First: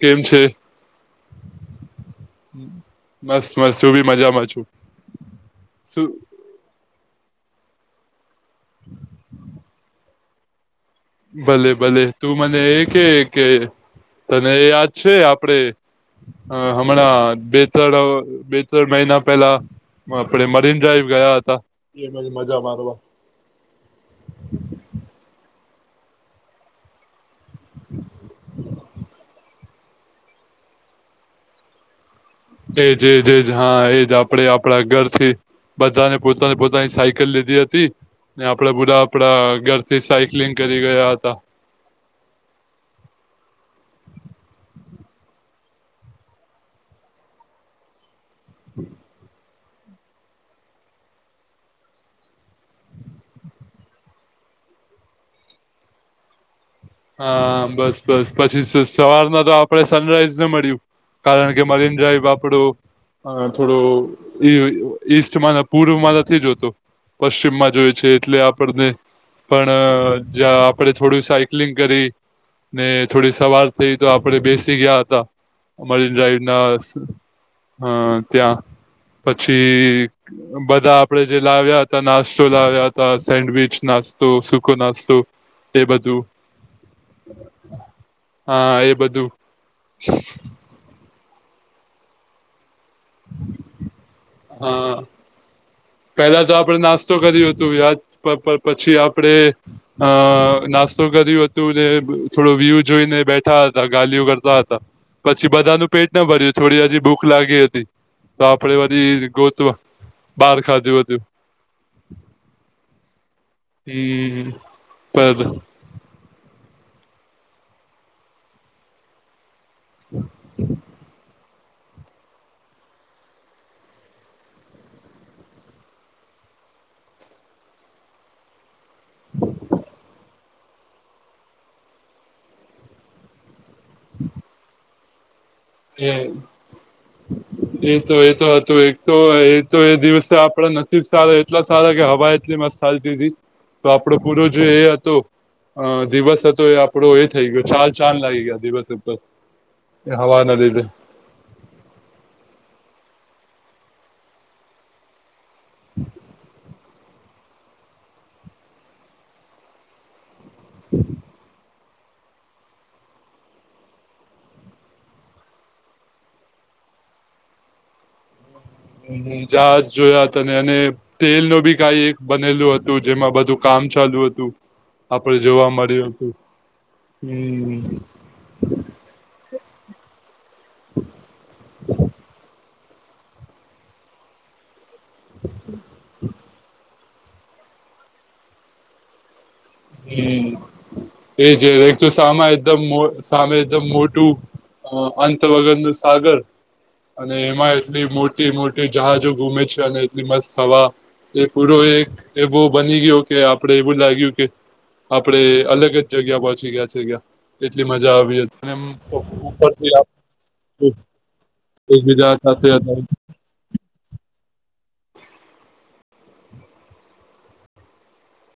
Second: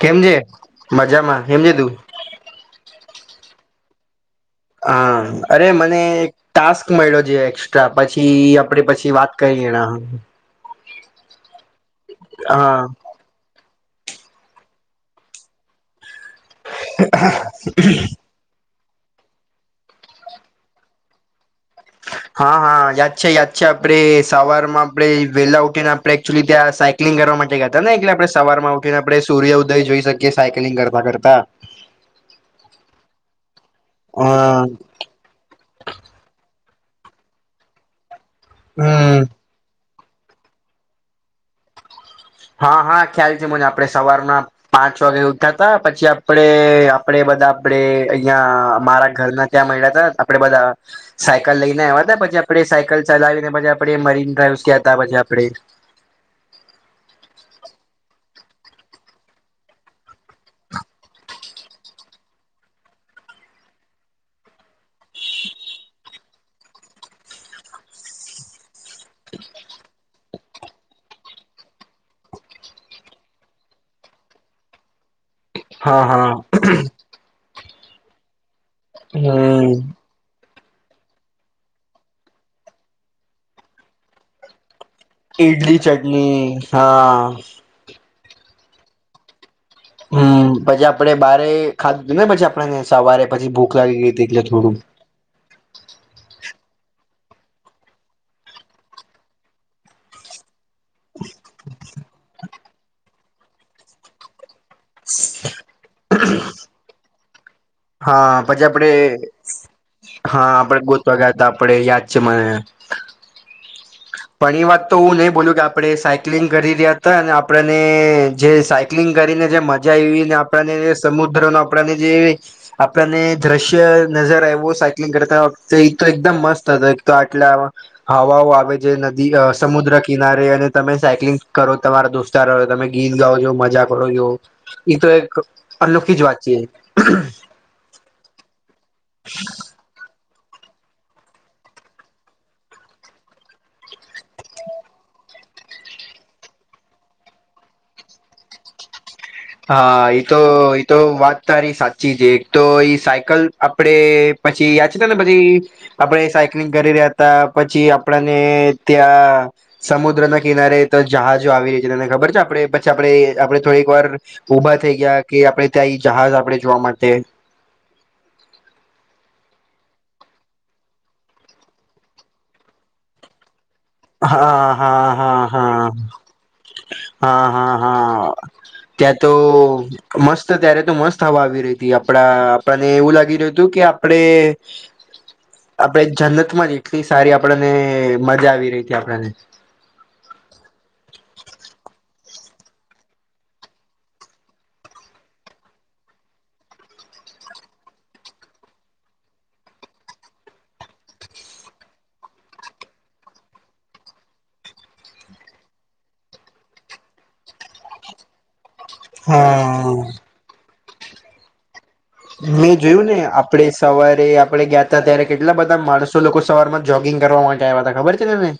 કેમ છે, મજામાં કેમ છે, [unintelligible] મસ્ત મસ્ત હું બી મજામાં છુ હા અરે મને એ ટાસ્ક મળ્યો જે એક્સ્ટ્રા પછી આપણે પછી વાત કરીએ ભલે ભલે તું મને એ હા કે કે તને યાદ છે, આપડે અ હમણાં બે ત્રણ બે ત્રણ મહિના પહેલા આપણે મરીન ડ્રાઈવ ગયા હતા એમાં જ હા મજા હા મારવા યાદ છે, યાદ છે, આપણે સવારમાં આપણે વહેલા ઉઠીને આપણે એચુઅલી ત્યાં સાયક્લિંગ કરવા મા ગયા તા ને એટલે આપણે સવારમા ઉઠીને આપણે સૂર્ય ઉદય જોઈ શકીએ સાયકલિંગ કરવા કરતા એજ એજ એજ હા એજ અ આપણેે આપણા ઘરથી બધાને પોતાને પોતાની સાયકલ લીધી હતી ને આપડા ગુડા હમ આપડા ઘર જે સાઇકલિગ કરી ગયા હતા હા હા ખ્યાલ છે, મને આપણે સવારના પાંચ વાગે ઉઠતા તા પછી આપડે આપડે બધા આપડે અહિયાં મારા ઘરના ત્યાં મળ્યા તા આપડે બધા સાયકલ લઈને આવ્યા હતા પછી આપડે સાયકલ ચલાવીને પછી આપડે મરીન ડ્રાઈવસ ગયા હતા પછી આપડે હા બસ બસ પછી સવારના તો આપડે સનરાઈઝને મળ્યું કારણ કે મરીન ડ્રાઈવ આપડું હ થોડું ઈ ઈસ્ટમાં ના પૂર્વમાં નથી જોતો પશ્ચિમમાં જોય છે, એટલે આપણને પણ જા આપણે થોડું સા કિલીગં કરી ને થોડી સવાર થઈ તો આપડે બેસી ગયા હતા હા મરિન હા ડાઈવના અ ત્યાં હમ પછી બધા આપડે જે લાવ્યા હતા નાસ્તો લાવ્યા હતા સેન્ડવીચ નાસ્તો સુકો નાસ્તો એ ઇડની બધું ચટણી હા હા એ બધું હમ પછી આપડે બારે ખાધું ને પછી આપણે સવારે પછી ભૂ ખલાયગી એટલે થોડું હા પેલા તો આપડે નાસ્તો કર્યું હતું વ્યાજ પછી આપડે અ નાસ્તો કર્યું હતું ને થોડો વ્યુ જોઈને બેઠા હતા ગાલીઓ કરતા હતા પછી બધાનું પેટ ન ભર્યું થોડી હજી ભૂખ લાગી હતી હા તો પછી આપડે વરી ગોતવા હા બહાર આપડે ખાધું ગોતવા હતું ગયા તા આપણે યાદ છે, મને હમ પણ એ વાત તો હું નહી પર બોલુ કે આ પડે સાયક્લિંગ કરી રહ્યા હતા અને આપણને જે સાયક્લિંગ કરીને જે મ જ્યાં આયવીને આપણને જે સમુદ્રન આપણને જે આપણને દ્રશ્ય નજર આયવો સાયક્લિંગ કરતા વખતે ઈ તો એકદમ મસ્ત હતો એક તો આટલામાં હવાવો આવે જ જે નદી સમુદ્ર કિનારે અને તમે સાયક્લિંગ કરો તમારા દોસ્તારો તમે ગીત ગાવવાનો મજા કરો છો તો એક અનોખી જ વાત છે. એ તો એ તો હતું એક તો એ તો એ દિવસે આ આપડે નસીબ સારો એટલા સારા કે હવા એટલી મસ્ત હાલતીતી આપડો પૂરો જે એ હતો અ દિવસે હતો એ આપડો એ થઇ ગયો ચાલ ચાલ લાગી ગયા દિવસે હા ઈ તો ઈ તો વા તારી સાચી જે એક તો ઈ સાયકલ આપડે પછી યાદ ને પછી આપડે સાયક્લિંગ કરી રહ્યા હતા પછી આપણને ત્યાં સમુદ્રને કિનારે તો જહાજો આવી રહી છે તને ખબર છે આપડે પછી આપડે આપડે થોડીક વાર ઊભા થઈ ગયા કે આપડે ત્યાં એ જહાજ આપડે જોવા માટે. હ જહાજ જોયા ત અને અને તેલ ન બી કઈ એક બનેલું હતું જેમાં બધું કામ ચાલુ હતું હા હા હા આપડ જોવા હા મળ્યું હતું. [unintelligible] ત્યા તો મસ્ત ત્યારે તો મસ્ત હવા આવી રહી હતી આપણા આપણને એવું લાગી રહ્યું હતું કે આપડે આપડે જનતમાં જ એટલી સારી આપણને મજા આવી રહી હતી આપણને હમ એજ એક તો સામે એકદમ સામે એકદમ મોટું અ અંત વગરનું સાગર અને એમાં એટલી મોટી મોટી જહાજો ગુમે છે અને એટલી મસ્ત હવા એ પૂરો એક એવો બની ગયો કે આપડે એવું લાગ્યું કે આપણે અલગ જ જગ્યા પહોચી ગયા છે ગ્યા એટલી મજા આવી હતી. અને ઉપરથી હા. આપ એકબીજા સાથે આપણે સવારે આપણે ગયા હતા ત્યારે કેટલા બધા માણસો લોકો સવારમાં જોગિંગ કરવા માટે આવ્યા હતા ખબર છે તમને?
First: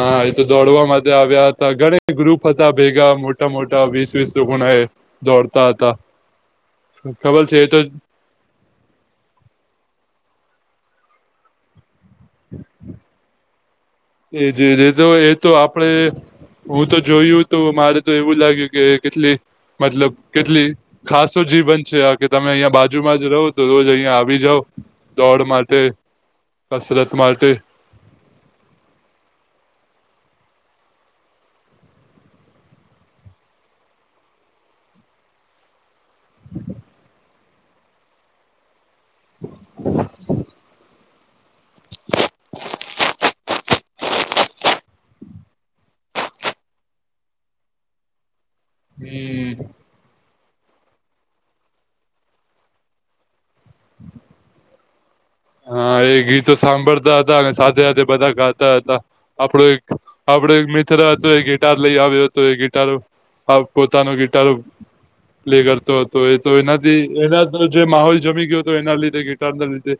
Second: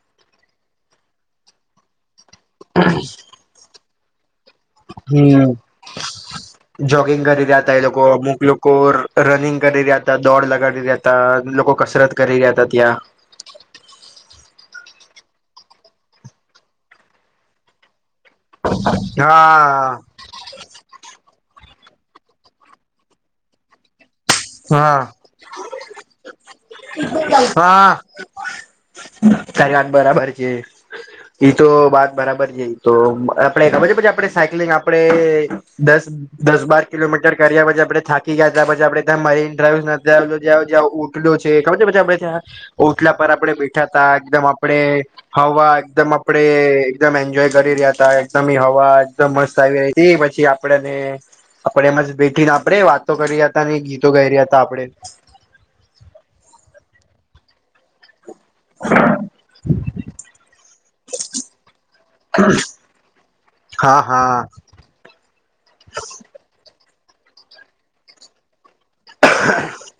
હા એ તો દોડવા માટે આવ્યા હતા ઘણા ગ્રુપ હતા ભેગા મોટા મોટા વીસ વીસ લોકોના એ હમ્મ. દોડતા હતા ખબર છે એ તો [unintelligible] કો રનિંગ કરી રહ્યા હતા દોડ લગાડી રહ્યા હતા લોકો કસરત કરી રહ્યા હતા ત્યાં એ જે ર તો એ તો આપડે હું તો જોયું તો મારે તો એવું લાગ્યું કે કેટલી મતલબ હા કેટલી ખાસો જીવન છે આ કે તમે અહિયાં બાજુમાં જ રહો તો રોજ અહિયાં આવી જાઓ. હા. દોડ માટે. કસરત માટે હા તારી વાત બરાબર છે. એ તો વાત બરાબર છે તો આપણે ખબર છે પ આપણે સાયક્લિંગ આપણે દસ દસ બાર કિલોમીટર કર્યા પછી આપડે થાકી ગયા તા પછી આપડે મરીન ડ્રાઈવને ત્યાં ઉટડો છે ખબર છે પછી આપ ત્યાં ઉટલા પર આપડે છતા એકદમ આપડે હવા એકદમ આપડે એકદમ એન્જોય કરી રહ્યા હતા એકદમ હ વા એકદમ મસ્ત હમ આવી રહી હતી પછી આપડે આપડે એમાં જ બેઠીને આપડે વાત વાતો કરી રહ્યા હતા ને ગીતો ગાઈ રહ્યા હતા આપડે હા એ ગીતો સાંભળતા હતા અને સાથે સાથે બધા ગા હતા આપડો એક આપડો એક મિત્ર હતો એ ગિતાર લઈ આવ્યો હતો એ ગીતાર આ હા પોતાનો હા ગિતારો પ્લે કરતો હતો એ તો એનાથી એના તો જે માહોલ જમી ગયો હતો એના લીધે ગિટારના લીધે.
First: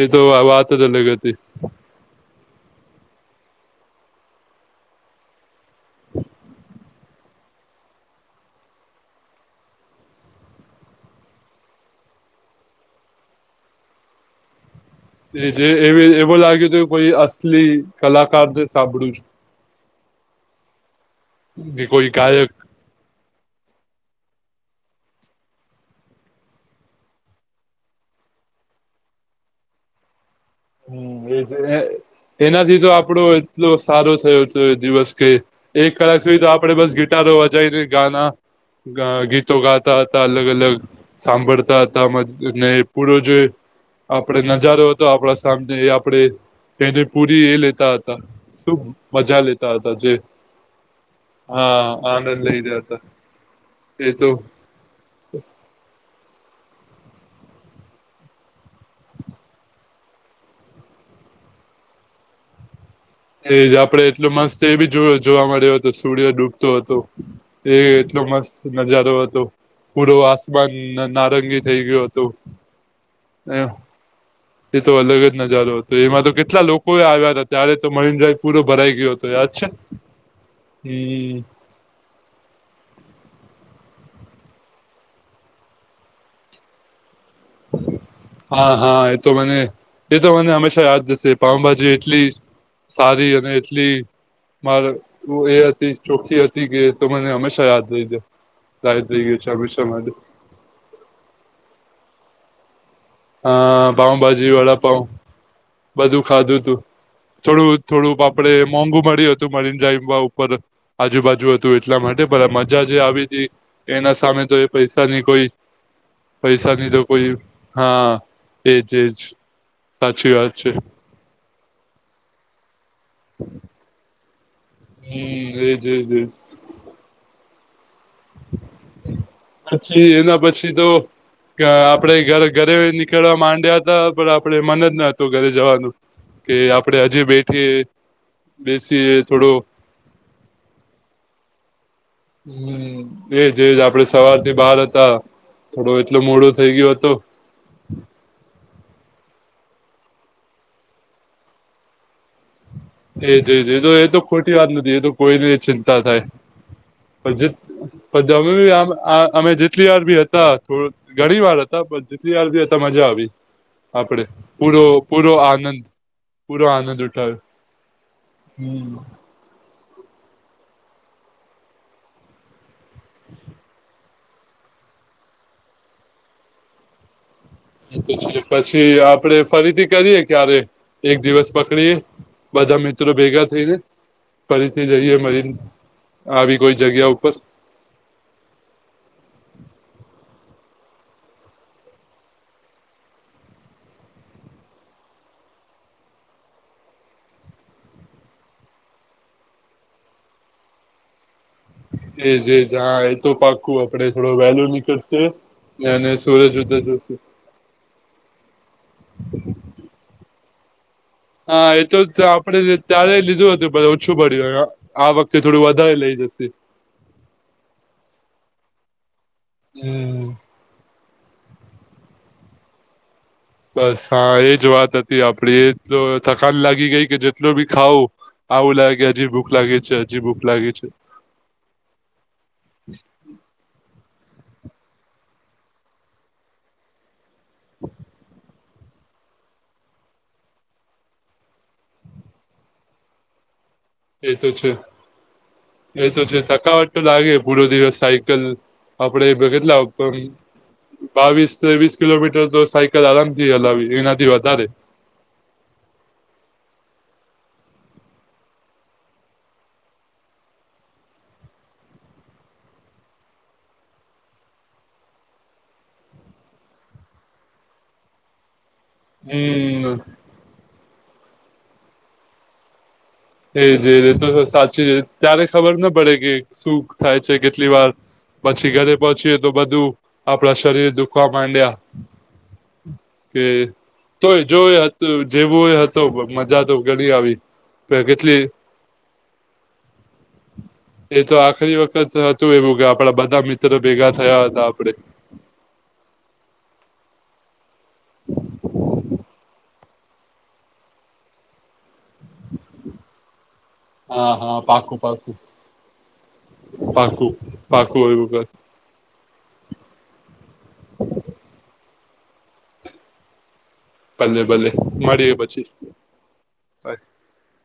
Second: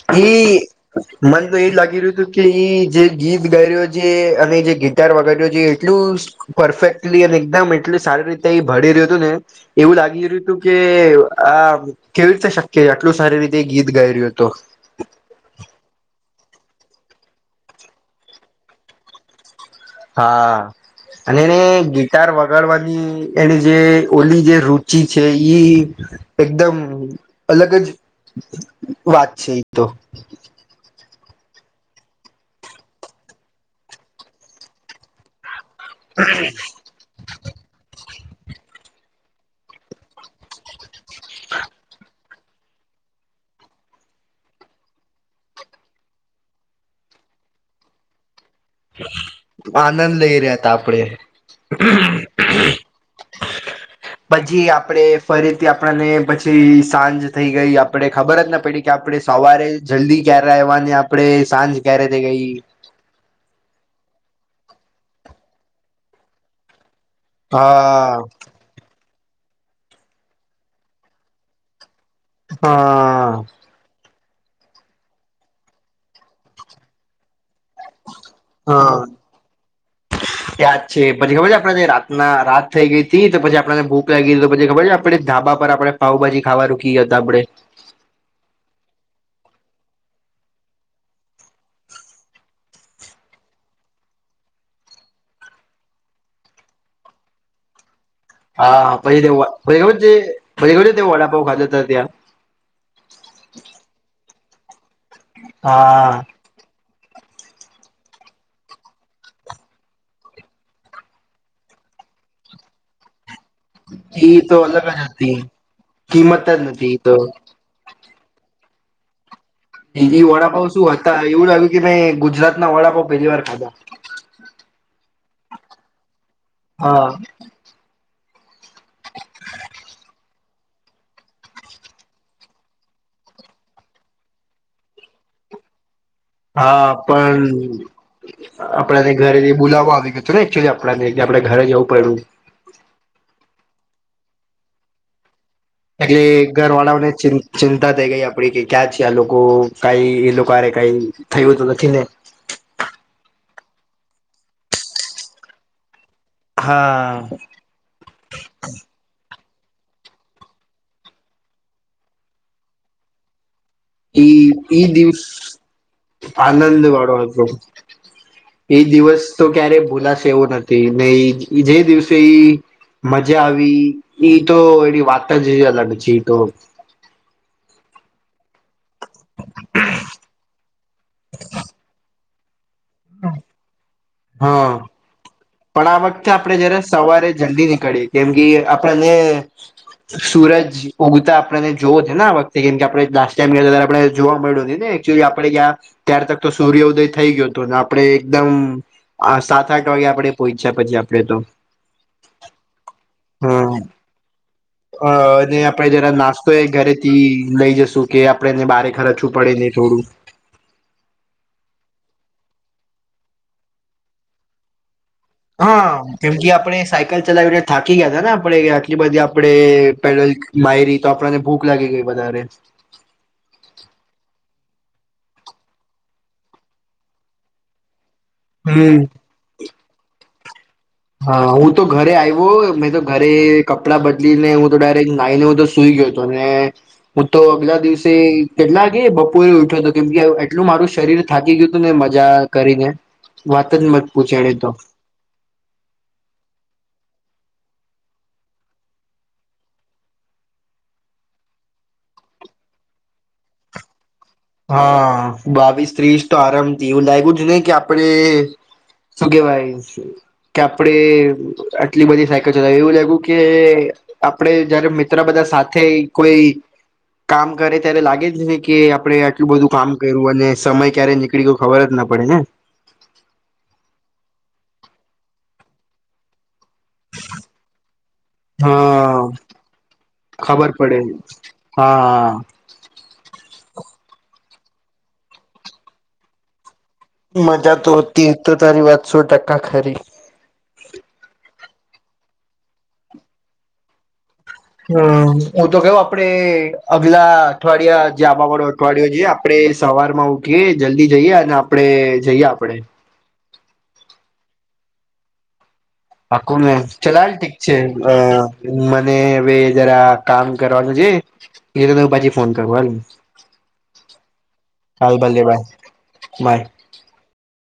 એ તો ઈ વાત જ અલગ હતી. મન તો એ લાગી રહ્યું હતું કે એ જે ગીત ગાઈ રહ્યો છે અને જે ગીતાર વગાડ્યો છે એટલું પરફેક્ટલી અને એકદમ એટલી સારી રીતે એ બી રહ્યું હતું ને એવું લાગી રહ્યું હતું કે આ કેવી રીતે શક્ય એટલું સારી રીતે ગીત ગાઈ રહ્યો હતો. એ જે એવું લાગ્યું હતું કે કોઈ અસલી કલાકારને સાંભળું છ હા અને એને છું કે કોઈ ગિટાર ગાયક વગાડવાની એને જે ઓલી જે રુચિ છે ઈ એકદમ અલગ જ વાત છે એ તો હમ એ એનાથી તો આપડો એટલો સારો થયો છે દિવસ કે એક કલાક સુધી તો આપણે બસ ગી ગિતારો વજાઈને ગાના અ ગીતો ગાતા હતા અલગ અલગ સાંભળતા હતાને પૂરો જે આપડે નજારો હતો આપણા સાથે આપડે એને પૂરી એ લેતા હતા. શુ મજા લેતા હતા જે આનંદ લઈ રહ્યા હતા આપણેે હા આનંદ લઈ રયા હતા. એ તો પછી આપડે ફરીથી આપણને પછી સાંજ થઈ ગઈ આપણે ખબર જ ના પડી કે આપણે સવારે જલ્દી ક્યારે આયવા ને આપડે સાંજ ક્યારે થઈ ગઈ. એજ આપડે એટલો મસ્ત એ બી જોયો જોવા મળ્યો હતો સુડ્ય ડૂબતો હતો. એ હા એટલો મસ્ત નજારો હતો પૂડો આસમાન નારંગી થઈ ગયું હતું હા. હ એ તો અલગ જ નજારો હતો એમાં તો કેટલા લોકો એ આવ્યા હતા. ત્યારે તો મરીન ડ્રાઈવ પૂરો ભરાઈ હા ગયો હતો યાદ છે? હમ આપ રાતના રાત થઈ ગઈી હતી તો પછી આપણને ભૂખ લાગી હતી તો પછી ખબર છે આપડે ધાબા પર આપડે પાઉભાજી ખાવા રૂકી ગ્યા હતા આપડે હા હા એતો મને એતો મને હંમેશા યાદ હશે પાવભાજી એટલી સારી અને એટલી મારે એ હતી ચોખ્ખી હતી કે એ તો મને હંમેશા યાદ રહી દે હા હા પયરો વા પઇ ખબર છે પઇ ખબર તે વડાપઉ ખાધ તા ત્યાં અ પાઉભાજી વડા પાઉ હા બધું ખાધું તું થોડું થોડું આપડે મોંઘુ મળ્યું હતું મરીન ડ્રાઈવમાં ઉપર. આજુબાજુ હતું એટલા માટે પણ મજા જે આવી તી એના ઈ સામે તો એ અલગ જ પૈસા ની હતી કોઈ કિંમત જ નથી પૈસાની તો ઈ કોઈ હા એજ એજ એ સાચી વાત વડાપાવ છે શું હતા એવું લાગ્યું કે મેં ગુજરાત ના વડાપાવ પેલી વાર ખાધા. હમ એ જ એ જ એ જ હા પછી એના પછી તો આપડે ઘરે ઘરે નીકળવા માંડ્યા હતા પણ આપડે મન જ ન હતું ઘરે જવાનું. કે હા આપડે હજી પણ બેઠીએ બેસીએ આપણાને થોડો ઘરેથી બુલાવો આવી ગ એકચ્યુલી આપડાને કે આપણને ઘરે જવું પૈડુ હમ એજ એજ આપડે સવાર થી બહાર હતા. થોડો એટલો એટલે મોડો થઈ ઘર ગયો હતો વાળાઓને ચિંતા ચિંતા થઈ ગઈ આપડી કે ક્યાં છે આ લોકો કઈ એ લોકોરે કઈ થયું તો નથી ને? એ જ જ તો એ તો ખોટી વાત નથી એ તો કોઈને ચિંતા થાય હા પછ અમે બી આ અમે જેટલી વાર બી હતા થોડ ઘણી વાર હતા પણ જેટલી વાર બી હતા મજા આવી. આપડે ઈ પૂરો ઈ દિવસ પૂરો આનંદ પૂરો આનંદ વાળો ઉઠાવ્યો. હતો એ હમ દિવસ તો ક્યારેય ભૂલાશે એવું નથી ને ઈ જે દિવસે ઈ મજા આવી. ઈ તો એની વાત જે અલગ છે ઈ તો [unintelligible] પછી આપડે ફરીથી કરીએ ક્યારે એક દિવસ પકડીએ. બધા મિત્રો ભેગા થઈને. હા ફરીથી જઈએ મરીન પણ આ વખતે આપડે આવી કોઈ જયારે જગ્યા સવારે ઉપર જલ્દી નીકળી. કેમ કે આપણને સુરજ ઉગતા આપડને જોવો ને આ વખતે કેમ કે આપડણે લાસ્ટ ટાઈમ ગયા ત્યારે આપડણે જોવા મળ્યું નથી ને ુ આપડે ગ્યાં ત્યાર તક તો સૂર્ય ઉદય થઈ ગયો હતો ને આપડે એકદમ સાત આઠ વાગે આપડણે પહોંચ્યા પછી આપડે તો એ જેજ હા એ તો પાકું હમ આપે થોડો વેલ અ નીકળશે. અને એટલે આપડે એને જરા નાસ્તો સુરજ એ ઉડતું શું ઘરેથી લઈ જશું કે આપડેને બારે ખરચું પડે ને થોડું. હા એ તો તા આપડે ત્યારે લીધું હતું બધ ઓછું પડ્યું આ આ વખત હા કેમ કે આપડે સાયકલ ચલાવીને થાકી ગયા હતા ને આપડે આટલી બધી આપડે હમ પેડલ માયરી તો આપણને ભૂખ લાગી ગઈ વધારે. બસ હા એજ વાત હતી આપડી એ જ તો થકાન લાગી ગઈ કે જેટલું બી ખાવુ આવું લાગે હમ કે હજી ભૂખ લાગે છે હજી ભૂખ લાગે છે. હા હું તો ઘરે આવ્યો મે તો ઘરે કપડા બદલી ને હું તો ડાયરેક્ટ નાઈને [unintelligible] સુઈ ગયો હતો ને હું તો અગલા દિવસે કેટલા કે એ બપોરે ઉઠ્યો હતો કેમ કે એટલું મારું શરીર થાકી ગયું હતું ને મજા કરીને. વાત જ મત એ પૂછે તો એને છે એ તો છે થકાવટ તો લાગે પૂરો દિવસ સાયકલ આપડે એ પર કેટલા [unintelligible] બાવીસ ત્રવિષા કિલોમીટર તો સાયકલ આરામ થી હલાવી દે એનાથી વધારે હા બાવીસ ત્રીસ તો આરામથી એવું લાગ્યું જ ને કે આપડે શું કેહેવાય કે આપડે આટલી બધી સાયકલ ચલાવી એવું લાગ્યું કે આપડે જયારે મિત્ર બધા સાથે કોઈ કામ કરે ત્યારે લાગે જ ની કે આપણે એટલું બધું હમ કામ કર્યું અને સમય ક્યારે નીકળી ગયો ખબર જ ના પડે ને. એ જ એ રીતો તો સાચી ત્યારે ખબર ના પડે કે શું થાય છે કેટલી વાર પછી ઘરે હા પહોંચીએ તો બધું આપણા ખબર શરીર પડે દુખવા માંડ્યા. હા. કે તોય જો હતું જેવું એ હતું મજા તો ઘણી આવ મજા તો હતી તો તારી વાત સો ટકા ખરી. એ તો આખરી વખત હતું એવું કે આપડા બધા મિત્રો ભેગા થયા હતા. આપડે હા હું તો કયો આપડે અગલા અઠવાડિયા જે આવવા વાળો અઠવાડિયો જે આપડે સવાર માં ઉઠીએ જલ્દી જઈએ અને આપડે જઈએ આપડે. હા હા પાકું પાકું. હાકુ મે ચલાલ પાકું ઠીક છે પાકું એવું હા. મને હવે જરા કામ કરવાનું છે. એ તો તમે પાછી ફોન કરવું હને. ભલે ભલે મળીએ ભલે બાય પછી. બાય.